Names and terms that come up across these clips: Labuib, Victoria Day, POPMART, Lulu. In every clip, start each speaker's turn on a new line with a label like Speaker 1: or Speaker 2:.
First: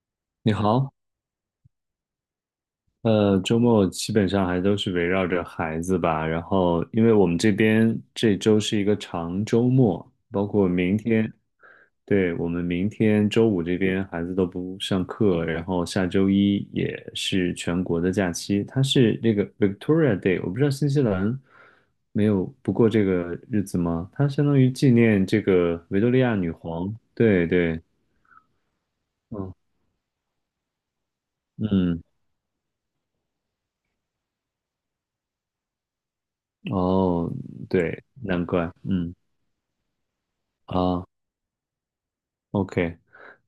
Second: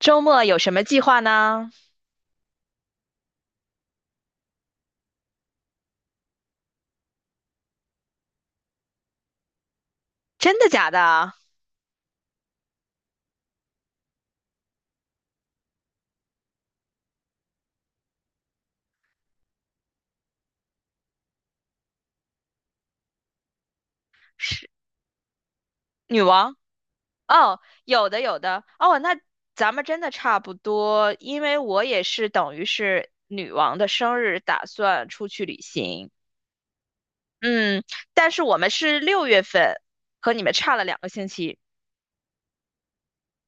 Speaker 1: 周末
Speaker 2: 你
Speaker 1: 有什么
Speaker 2: 好，
Speaker 1: 计划呢？
Speaker 2: 周末基本上还都是围绕着孩子吧。然后，因为我们这边这周是一个长周末，包
Speaker 1: 真的
Speaker 2: 括
Speaker 1: 假
Speaker 2: 明
Speaker 1: 的？
Speaker 2: 天，对，我们明天周五这边孩子都不上课，然后下周一也是全国的假期，它是这个 Victoria Day，我不知道新西兰没有不过这个日子吗？它相当
Speaker 1: 是
Speaker 2: 于纪念这个维多利
Speaker 1: 女
Speaker 2: 亚女
Speaker 1: 王？
Speaker 2: 皇。对
Speaker 1: 哦，
Speaker 2: 对，
Speaker 1: 有的有的。哦，那
Speaker 2: 嗯
Speaker 1: 咱们真的差不多，因为我也
Speaker 2: 嗯，
Speaker 1: 是等于是女王的生日，打算出去旅行。
Speaker 2: 哦，
Speaker 1: 嗯，
Speaker 2: 对，
Speaker 1: 但是
Speaker 2: 难
Speaker 1: 我们
Speaker 2: 怪，
Speaker 1: 是
Speaker 2: 嗯。
Speaker 1: 6月份，和你们差了两
Speaker 2: 啊
Speaker 1: 个星期。
Speaker 2: ，OK，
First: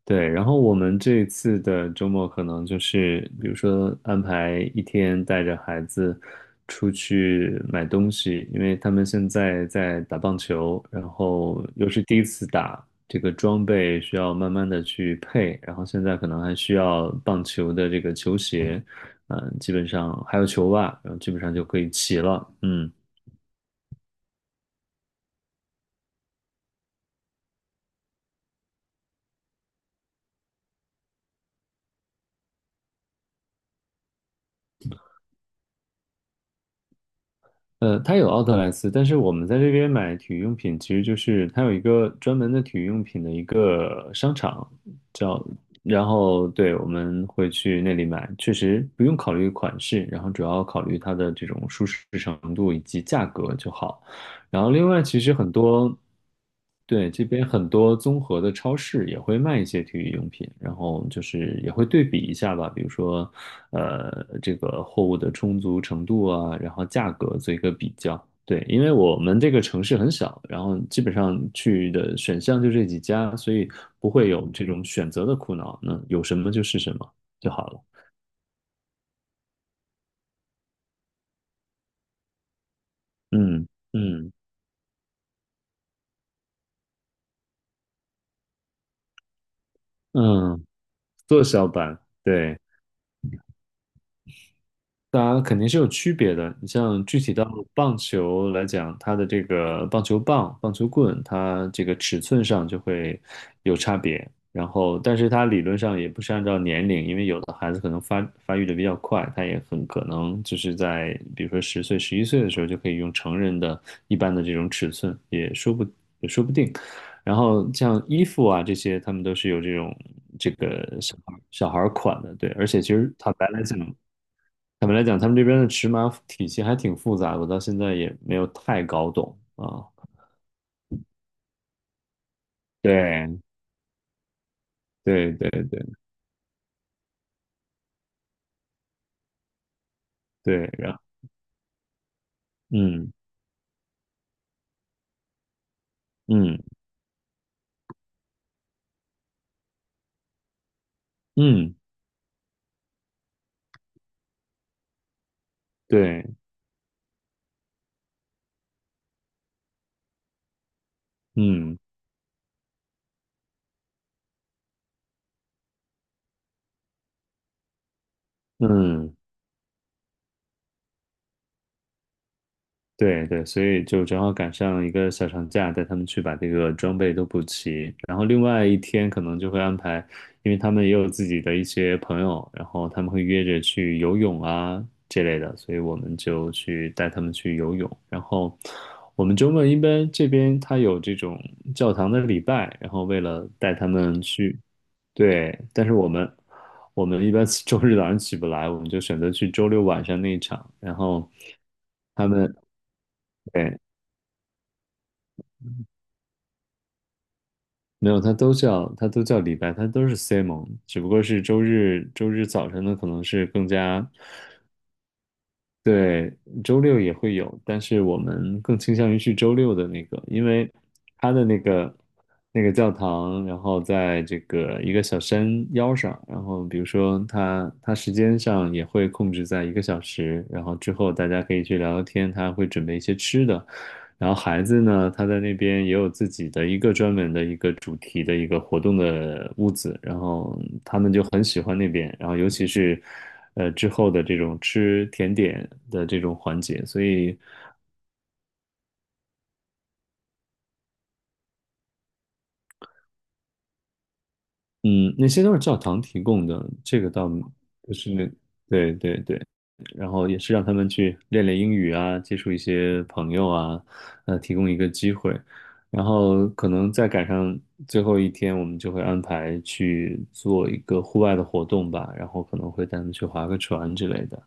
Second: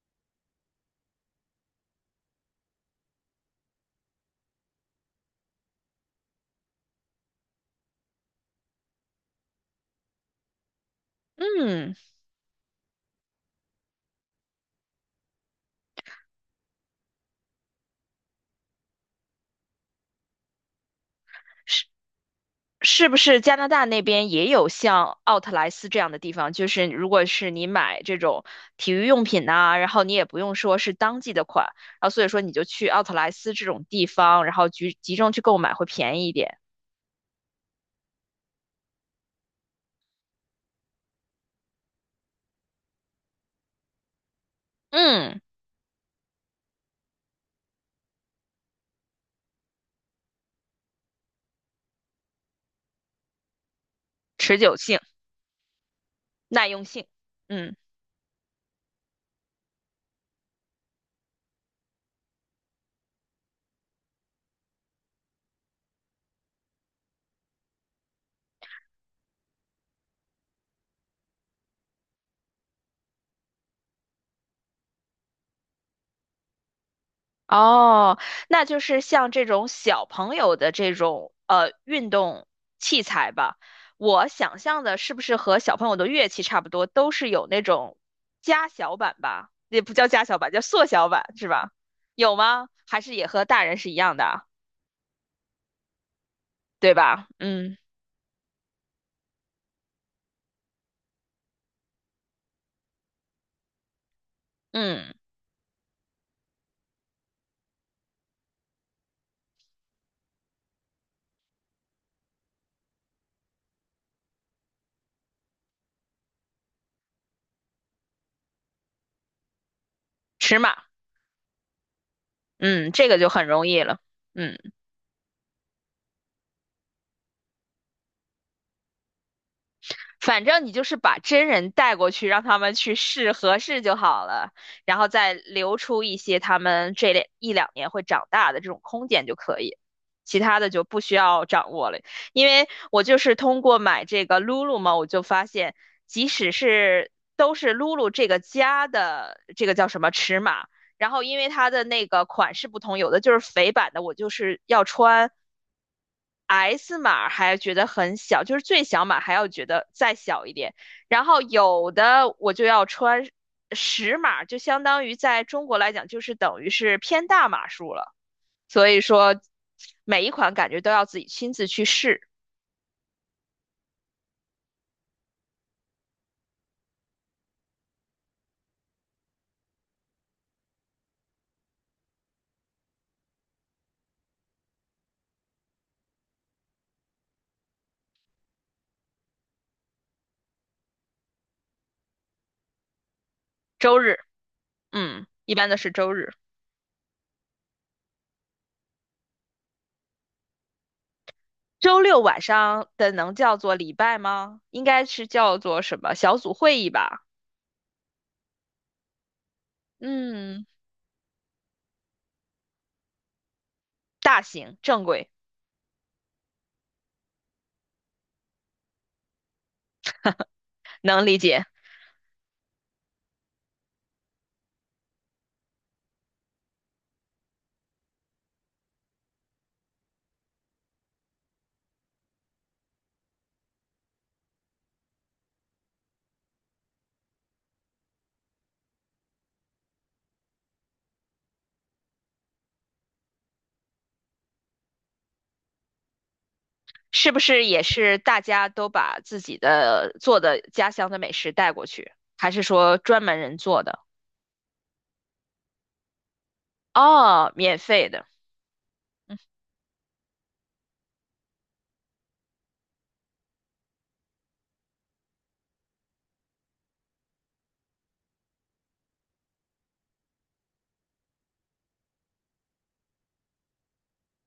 Speaker 2: 对，然后我们这一次的周末可能就是，比如说安排一天带着孩子出去买东西，因为他们现在在打棒球，然后又
Speaker 1: 嗯，
Speaker 2: 是第一次打，这个装备需要慢慢的去配，然后现在可能还需要棒球的这个球鞋，嗯、基本上还有球袜，然后基本上就可以齐了，嗯。
Speaker 1: 是不是加拿大那边也有像奥特莱斯这样的地方？就是如果是你买这种体育用品呐、然后你也不用说是当季的款，然后所以说你就去奥特莱斯这种地方，然后集中去购买会便宜一点。
Speaker 2: 它有奥特莱斯，但是我们在这边买体育用品，其实就是它有一个专门的体育用品的一个商场，
Speaker 1: 嗯，
Speaker 2: 叫，然后对，我们会去那里买，确实不用考虑款式，然后主要考虑它的这种舒适程度以及价格就好。
Speaker 1: 持
Speaker 2: 然后
Speaker 1: 久
Speaker 2: 另
Speaker 1: 性、
Speaker 2: 外，其实很多，
Speaker 1: 耐用性，
Speaker 2: 对，这边很
Speaker 1: 嗯。
Speaker 2: 多综合的超市也会卖一些体育用品，然后就是也会对比一下吧，比如说，这个货物的充足程度啊，然后价格做一个比较。对，因为我们这个城市很小，然后基本上去的选项就这几家，所以不会有这种选择的苦恼。那有什么就是什么就好了。
Speaker 1: 哦，那就是像这种小朋友的这种运动器材吧。
Speaker 2: 嗯
Speaker 1: 我
Speaker 2: 嗯
Speaker 1: 想象的是不是和小朋友的乐器差不多，都是有那种加小版吧？也不叫加小版，叫
Speaker 2: 嗯，
Speaker 1: 缩小版
Speaker 2: 缩
Speaker 1: 是
Speaker 2: 小
Speaker 1: 吧？
Speaker 2: 版，
Speaker 1: 有
Speaker 2: 对。
Speaker 1: 吗？还是也和大人是一样的啊
Speaker 2: 当然肯定是有区别的。你
Speaker 1: 对
Speaker 2: 像具
Speaker 1: 吧？
Speaker 2: 体到
Speaker 1: 嗯
Speaker 2: 棒球来讲，它的这个棒球棒、棒球棍，它这个尺寸上就会有差别。然后，
Speaker 1: 嗯，
Speaker 2: 但是它理论上也不是按照年龄，因为有的孩子可能发育的比较快，他也很可能就是在比如说十岁、十一岁的时候就可以用成人的一般的这种尺寸，也说不定。然后像衣服啊这些，他们都是有这种这
Speaker 1: 尺码，
Speaker 2: 个小孩儿款的，对。而且其
Speaker 1: 嗯，这
Speaker 2: 实
Speaker 1: 个就很容易了。嗯。
Speaker 2: 坦白来讲，他们这边的尺码体系还挺复杂的，我到现在也没有太搞懂啊。
Speaker 1: 反正你就是把真人带过去，让他们去试
Speaker 2: 对
Speaker 1: 合适就好了，然后再
Speaker 2: 对对
Speaker 1: 留
Speaker 2: 对
Speaker 1: 出一些他们这一两年会长大的这种空间就可以，其他的
Speaker 2: 对，
Speaker 1: 就
Speaker 2: 然
Speaker 1: 不
Speaker 2: 后
Speaker 1: 需要掌握了。因为我
Speaker 2: 嗯
Speaker 1: 就是通过买这个 Lulu 嘛，我就发现，即使
Speaker 2: 嗯
Speaker 1: 是都是 Lulu 这个家的这个叫什么尺码，然后因为它
Speaker 2: 嗯，
Speaker 1: 的那个款式不同，有的就是肥版的，我就是要穿
Speaker 2: 对，
Speaker 1: S 码还觉得很小，就是最小码还要觉得再小一点。然后
Speaker 2: 嗯
Speaker 1: 有的我就要穿10码，就相当于在中国来讲，就是等于是偏大码数了。所以
Speaker 2: 嗯。
Speaker 1: 说，每一款感觉都要自己亲自去试。
Speaker 2: 对对，所以就正好赶上一个小长假，带他们去把这个装备都补齐。然后另外一天可能就会安排，因为他们也有自己的一些朋友，然后他们会约着去游泳啊这类的，所以我们就去带他们去游泳。然后我们周末一般这边他有这种教堂的礼拜，然后为了带他
Speaker 1: 周日，
Speaker 2: 们去，
Speaker 1: 嗯，一
Speaker 2: 对，
Speaker 1: 般的
Speaker 2: 但
Speaker 1: 是
Speaker 2: 是我
Speaker 1: 周日。
Speaker 2: 们我们一般 周日早上起不来，我们就选择去周六晚上那一场，然后。
Speaker 1: 周六
Speaker 2: 他
Speaker 1: 晚
Speaker 2: 们
Speaker 1: 上的能叫做
Speaker 2: 对，
Speaker 1: 礼拜吗？应该是叫做什么小组会议吧？
Speaker 2: 没有，他都叫李白，他都是
Speaker 1: 嗯，
Speaker 2: Simon，只不过是周日早晨的可能是更加。
Speaker 1: 大型正规，
Speaker 2: 对，周六也会有，但是我们更倾向于去周六的那个，因为
Speaker 1: 能
Speaker 2: 它
Speaker 1: 理
Speaker 2: 的那
Speaker 1: 解。
Speaker 2: 个那个教堂，然后在这个一个小山腰上，然后比如说它时间上也会控制在一个小时，然后之后大家可以去聊聊天，他会准备一些吃的，然后孩子呢，他在那边也有自己的一个专门的一个主题的一个活动的屋子，然后他们就很喜欢那边，然后尤其是。之后的这种吃甜点的这种环节，所
Speaker 1: 是
Speaker 2: 以
Speaker 1: 不是也是大家都把自己的做的家乡的美食带过去，还是说专门人做的？
Speaker 2: 嗯，那些都是教堂提供的，这个倒
Speaker 1: 哦，免
Speaker 2: 不
Speaker 1: 费
Speaker 2: 是，
Speaker 1: 的，
Speaker 2: 那，对对对，然后也是让他们去练练英语啊，接触一些朋友啊，提供一个机会，然后可能再赶上最后一天，我们就会安排去做一个户外的活动吧，然后可能会带他们去划个船之类的，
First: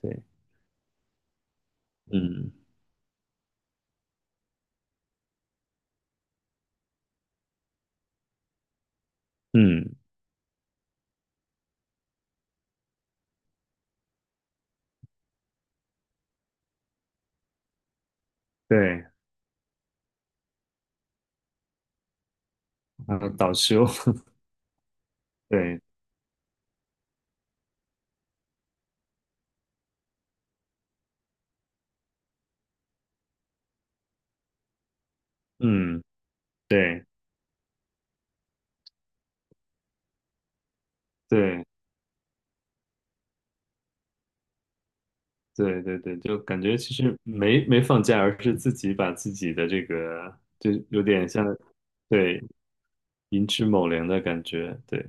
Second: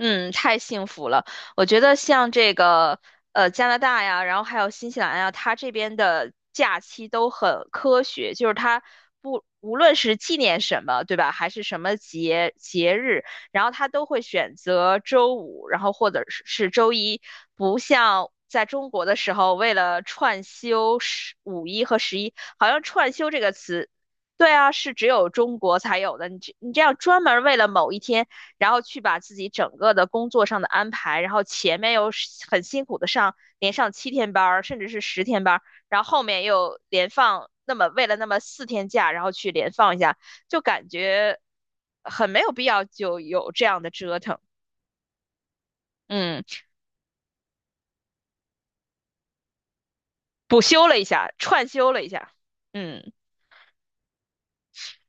Speaker 2: 对，
Speaker 1: 太幸福了。我觉得像这
Speaker 2: 嗯
Speaker 1: 个加拿大呀，然后还有新西兰呀，它这边的假期都很科学，就是它不无论
Speaker 2: 嗯，
Speaker 1: 是纪念什么，对吧，还是什么节日，然后它都会选择周五，然后或者是周一，不像。在中国
Speaker 2: 对，
Speaker 1: 的时候，为了串休五一和十一，好像"串
Speaker 2: 然
Speaker 1: 休"
Speaker 2: 后
Speaker 1: 这个
Speaker 2: 导修，
Speaker 1: 词对啊，是只有 中国
Speaker 2: 对，
Speaker 1: 才有的。你这样专门为了某一天，然后去把自己整个的工作上的安排，然后前面又很辛苦的上，连上7天班儿，甚至是10天班儿，
Speaker 2: 嗯。
Speaker 1: 然后后面又
Speaker 2: 对，
Speaker 1: 连放那么为了那么4天假，然后去连放一下，就感觉
Speaker 2: 对
Speaker 1: 很没有必要，就有这样的折腾。
Speaker 2: 对对对，就
Speaker 1: 嗯，
Speaker 2: 感觉其实没放假，而是自己把自己的这个，
Speaker 1: 补
Speaker 2: 就
Speaker 1: 休了
Speaker 2: 有
Speaker 1: 一
Speaker 2: 点
Speaker 1: 下，
Speaker 2: 像，
Speaker 1: 串休了一下，
Speaker 2: 对，
Speaker 1: 嗯。
Speaker 2: 寅吃卯粮的感觉。对，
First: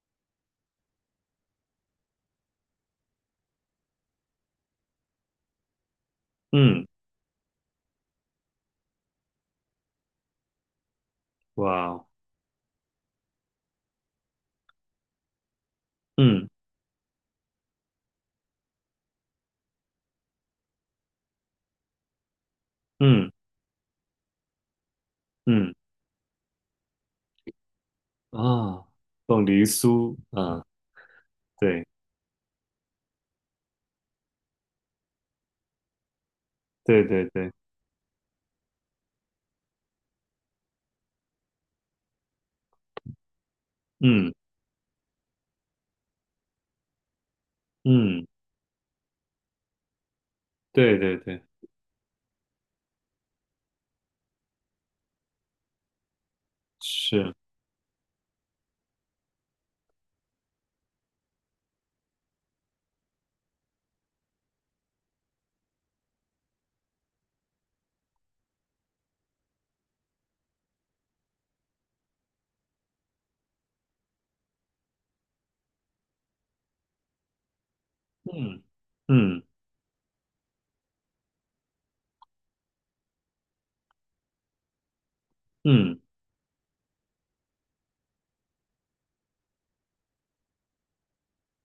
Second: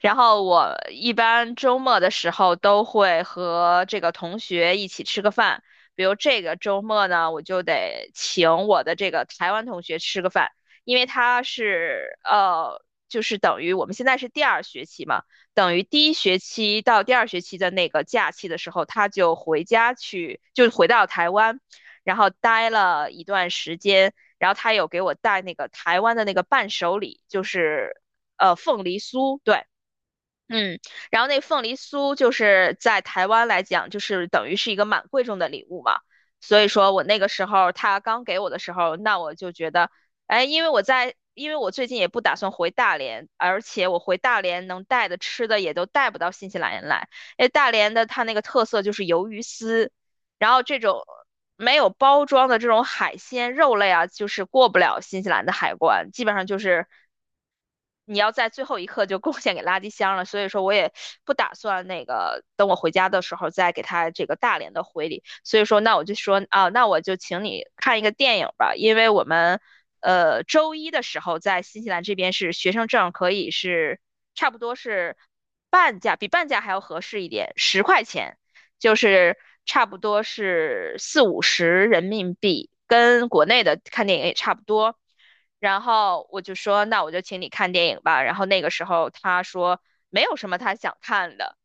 Speaker 1: 然后我一般周末的时候都会和这个同学一起吃个饭，比如这个周
Speaker 2: 嗯，
Speaker 1: 末呢，我就得请我的这个台湾同学吃个饭，因为他
Speaker 2: 哇哦，
Speaker 1: 是，就是等于我们现在是第二学期嘛，等于第一学
Speaker 2: 嗯
Speaker 1: 期到第二学期的那个假期的时候，他就回家去，就回到台湾，然后待了一
Speaker 2: 嗯
Speaker 1: 段时间，然后他有给我带那个
Speaker 2: 嗯
Speaker 1: 台湾的那个伴手礼，就是。凤
Speaker 2: 啊，
Speaker 1: 梨酥，
Speaker 2: 凤
Speaker 1: 对，
Speaker 2: 梨酥啊，
Speaker 1: 嗯，然后那凤梨
Speaker 2: 对
Speaker 1: 酥就是在台湾来讲，就是等于是一个蛮贵重的礼物嘛。所以说我
Speaker 2: 对
Speaker 1: 那个
Speaker 2: 对
Speaker 1: 时
Speaker 2: 对，
Speaker 1: 候他刚给我的时候，那我就觉得，哎，因为我最近也不打算回大连，而且我回
Speaker 2: 嗯
Speaker 1: 大连能带的吃的也都带不到新西兰来。哎，大连的它
Speaker 2: 嗯，
Speaker 1: 那个特色就是鱿鱼丝，然后这
Speaker 2: 对
Speaker 1: 种
Speaker 2: 对对，
Speaker 1: 没有包装的这种海鲜肉类啊，就是过不了新西兰的海关，基本上就是
Speaker 2: 是，
Speaker 1: 你要在最后一刻就贡献给垃圾箱了，所以说我也不打算那个等我回家的时候再给他这个大连的回礼，所以说那我就说啊，那我就请你看一个电影吧，因为我们周一的时候在新西兰这边是学生证可以是差不多是半价，比半价还要合适一点，10块钱，
Speaker 2: 嗯
Speaker 1: 就是
Speaker 2: 嗯
Speaker 1: 差不多是四五十人民币，跟国内的看电影也差不多。然
Speaker 2: 嗯
Speaker 1: 后我就说，那我就请你看电影吧。然后那个时候他说没有什么他想看的，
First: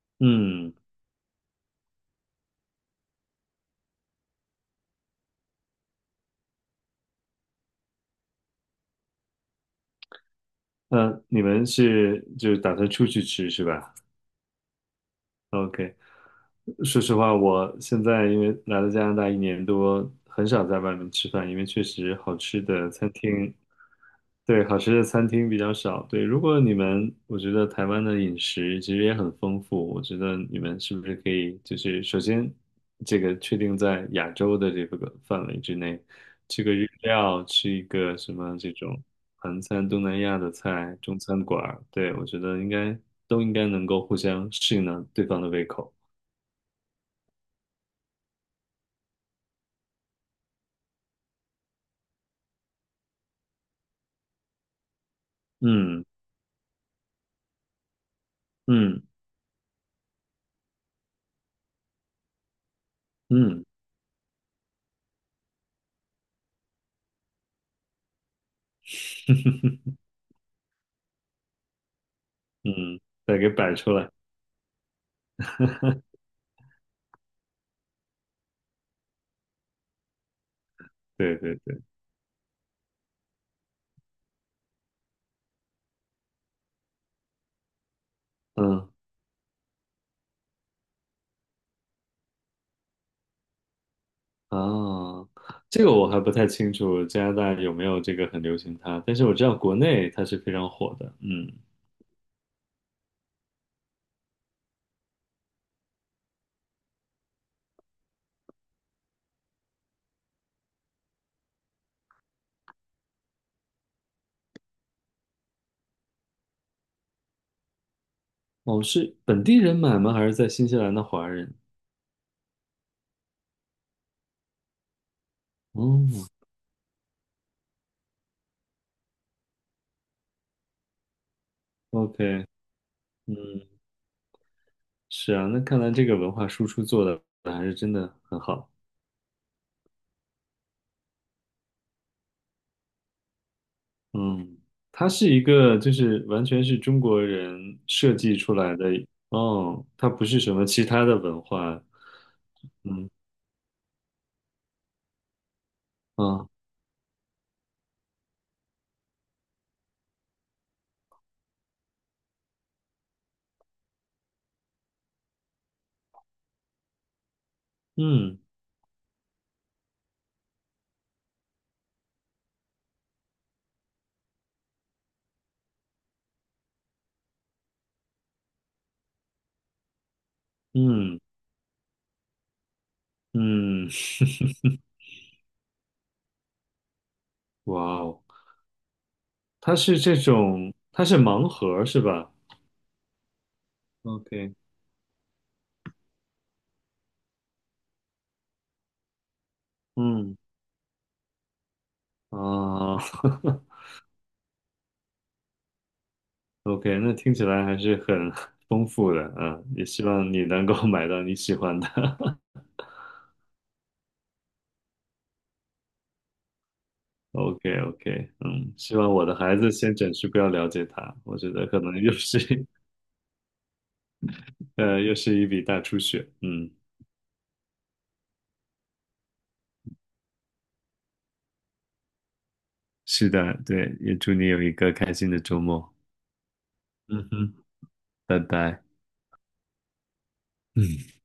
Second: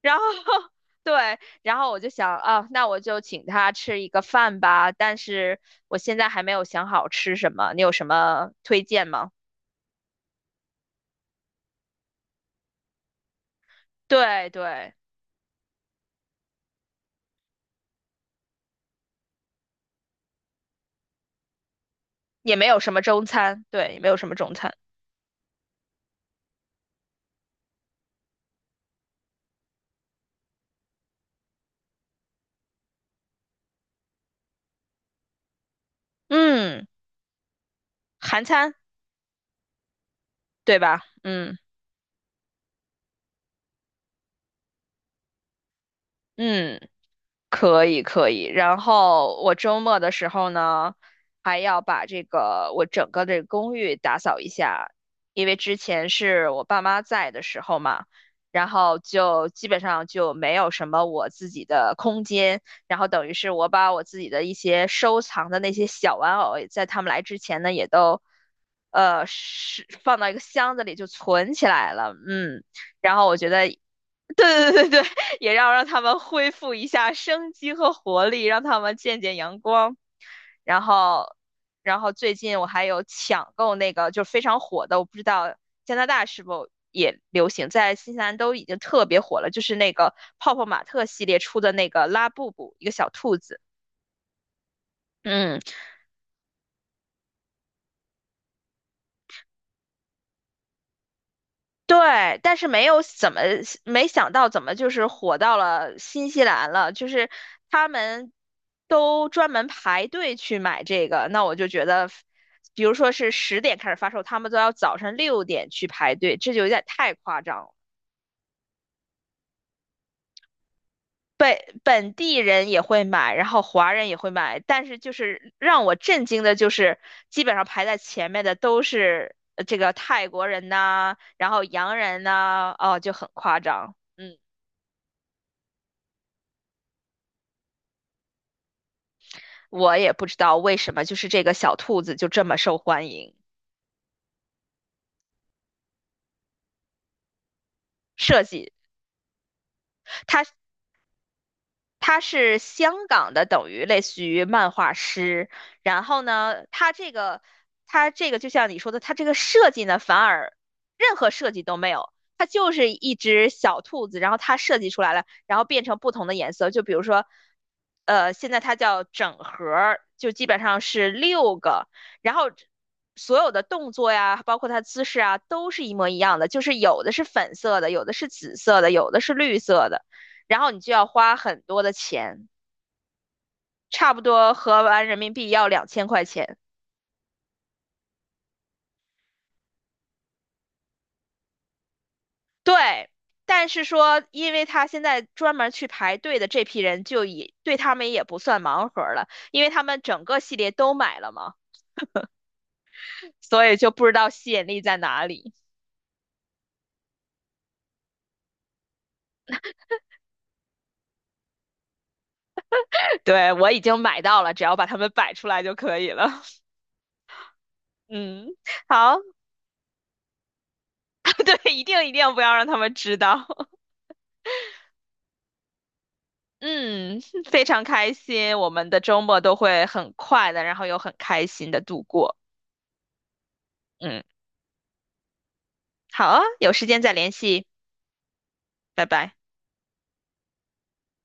Speaker 1: 然后
Speaker 2: 嗯，
Speaker 1: 对，然后我就想啊，那我就请他吃一个饭吧。但是我现在还没有想好吃什么，你有什么推荐吗？
Speaker 2: 那你们是就是打算出去吃是吧
Speaker 1: 对对，
Speaker 2: ？OK，说实话，我现在因为来了加拿大一年多，很少在外面吃饭，因为确实好
Speaker 1: 也
Speaker 2: 吃
Speaker 1: 没有
Speaker 2: 的
Speaker 1: 什么
Speaker 2: 餐
Speaker 1: 中
Speaker 2: 厅，
Speaker 1: 餐，对，也没有什么中
Speaker 2: 对，
Speaker 1: 餐，
Speaker 2: 好吃的餐厅比较少。对，如果你们，我觉得台湾的饮食其实也很丰富，我觉得你们是不是可以，就是首先这个确定在亚洲的这个范围之内，吃个
Speaker 1: 嗯，
Speaker 2: 日料，吃一个什
Speaker 1: 韩
Speaker 2: 么这
Speaker 1: 餐，
Speaker 2: 种韩餐、东南亚的
Speaker 1: 对
Speaker 2: 菜、
Speaker 1: 吧？
Speaker 2: 中餐
Speaker 1: 嗯
Speaker 2: 馆儿，对，我觉得应该都应该能够互相适应到对方的胃口。
Speaker 1: 嗯。可以可以，然后我周末的时候呢，还要把这个我整个的公寓打扫一下，因为之
Speaker 2: 嗯。
Speaker 1: 前是我爸妈在的时候嘛，然后
Speaker 2: 嗯
Speaker 1: 就基本上就没有什么我自己的空间，然后等于是
Speaker 2: 嗯
Speaker 1: 我把我自己的一些收藏的那些小玩偶，在他们来之前呢，也都是 放到一个箱子里就存起来了，嗯。
Speaker 2: 嗯，
Speaker 1: 然后我
Speaker 2: 再
Speaker 1: 觉
Speaker 2: 给
Speaker 1: 得
Speaker 2: 摆出来。
Speaker 1: 对对对对，也要让他 们恢复一下生机和活力，让他们见见阳光。然后，
Speaker 2: 对对对，
Speaker 1: 最近我还有抢购那个就是非常火的，我不知道加拿大是否也流行，在新西兰都已经
Speaker 2: 嗯
Speaker 1: 特别火了，就是那个泡泡玛特系列出的那个拉布布，一个小兔子。
Speaker 2: 啊，
Speaker 1: 嗯。
Speaker 2: 这个我还不太清楚加拿大有没有这个很流行它，但是我知道国内它是非常火的。嗯，
Speaker 1: 对，但是没想到怎么就是火到了新西兰了，就是他们都专门排队去买这个，那我就觉得，比如说是10点开始发售，他们都要早上6点去排队，这就有点太夸张了。
Speaker 2: 哦，是本地人买吗？还是在新西兰的华人？
Speaker 1: 本本地人也会买，然后华人也会买，但是就是让我震
Speaker 2: 哦
Speaker 1: 惊的就是，基本上排在前面的都是这个泰国人呐、然后洋人
Speaker 2: ，OK，
Speaker 1: 呐、哦，就很夸
Speaker 2: 嗯，
Speaker 1: 张。嗯。
Speaker 2: 是啊，那看来这个文化输出做的还是真的很好。
Speaker 1: 我也不知道为什么，就是这个小兔子就这么受欢迎。
Speaker 2: 嗯，它是一个就是完全是中国人设计
Speaker 1: 设
Speaker 2: 出
Speaker 1: 计，
Speaker 2: 来的，哦，它不是
Speaker 1: 它
Speaker 2: 什么其他的文化
Speaker 1: 他是香港的，等于类似于漫画师。然后
Speaker 2: 啊，
Speaker 1: 呢，他这个就像你说的，他这个设计呢，反而任何设计都没有，它就是一只小兔子，然后它设计出来了，然后变成不同的颜色。就比如说，
Speaker 2: 嗯
Speaker 1: 现在它叫整盒儿，就基本上是6个，然后。所有的动作呀，包括它姿势啊，都是一模一样的，就是有的是粉色的，有的是紫色的，有的是绿色的。然后你就要
Speaker 2: 嗯
Speaker 1: 花很多的钱，
Speaker 2: 嗯，
Speaker 1: 差不多 合完人民币要2000块钱。
Speaker 2: 哇哦，它是这种，它是盲盒是吧
Speaker 1: 对，但是说，因
Speaker 2: ？OK，
Speaker 1: 为他现在专门去排队的这批人，就也对他们也不算盲盒了，因为他们整
Speaker 2: 嗯
Speaker 1: 个系列都买了嘛，
Speaker 2: 啊
Speaker 1: 所以就不知道吸引力在哪里。
Speaker 2: ，OK，那听起来还是很丰富的，嗯，也希望你能够 买到你喜欢的。
Speaker 1: 对，我已经买到了，只要把它们摆出来就可以了。
Speaker 2: o k o k
Speaker 1: 嗯，
Speaker 2: 嗯，希望
Speaker 1: 好，
Speaker 2: 我的孩子先暂时不要了解它，我 觉得
Speaker 1: 对，
Speaker 2: 可
Speaker 1: 一
Speaker 2: 能
Speaker 1: 定一
Speaker 2: 又
Speaker 1: 定
Speaker 2: 是
Speaker 1: 不要让他 们知道。
Speaker 2: 又是一笔大出血。嗯，
Speaker 1: 嗯，非常开心，我们的周末都会很快的，然后又很开心的度过。
Speaker 2: 是的，对，也
Speaker 1: 嗯，
Speaker 2: 祝你有一个开心的周末。
Speaker 1: 好啊，有时间再
Speaker 2: 嗯
Speaker 1: 联
Speaker 2: 哼，
Speaker 1: 系，
Speaker 2: 拜拜。
Speaker 1: 拜拜。
Speaker 2: 嗯。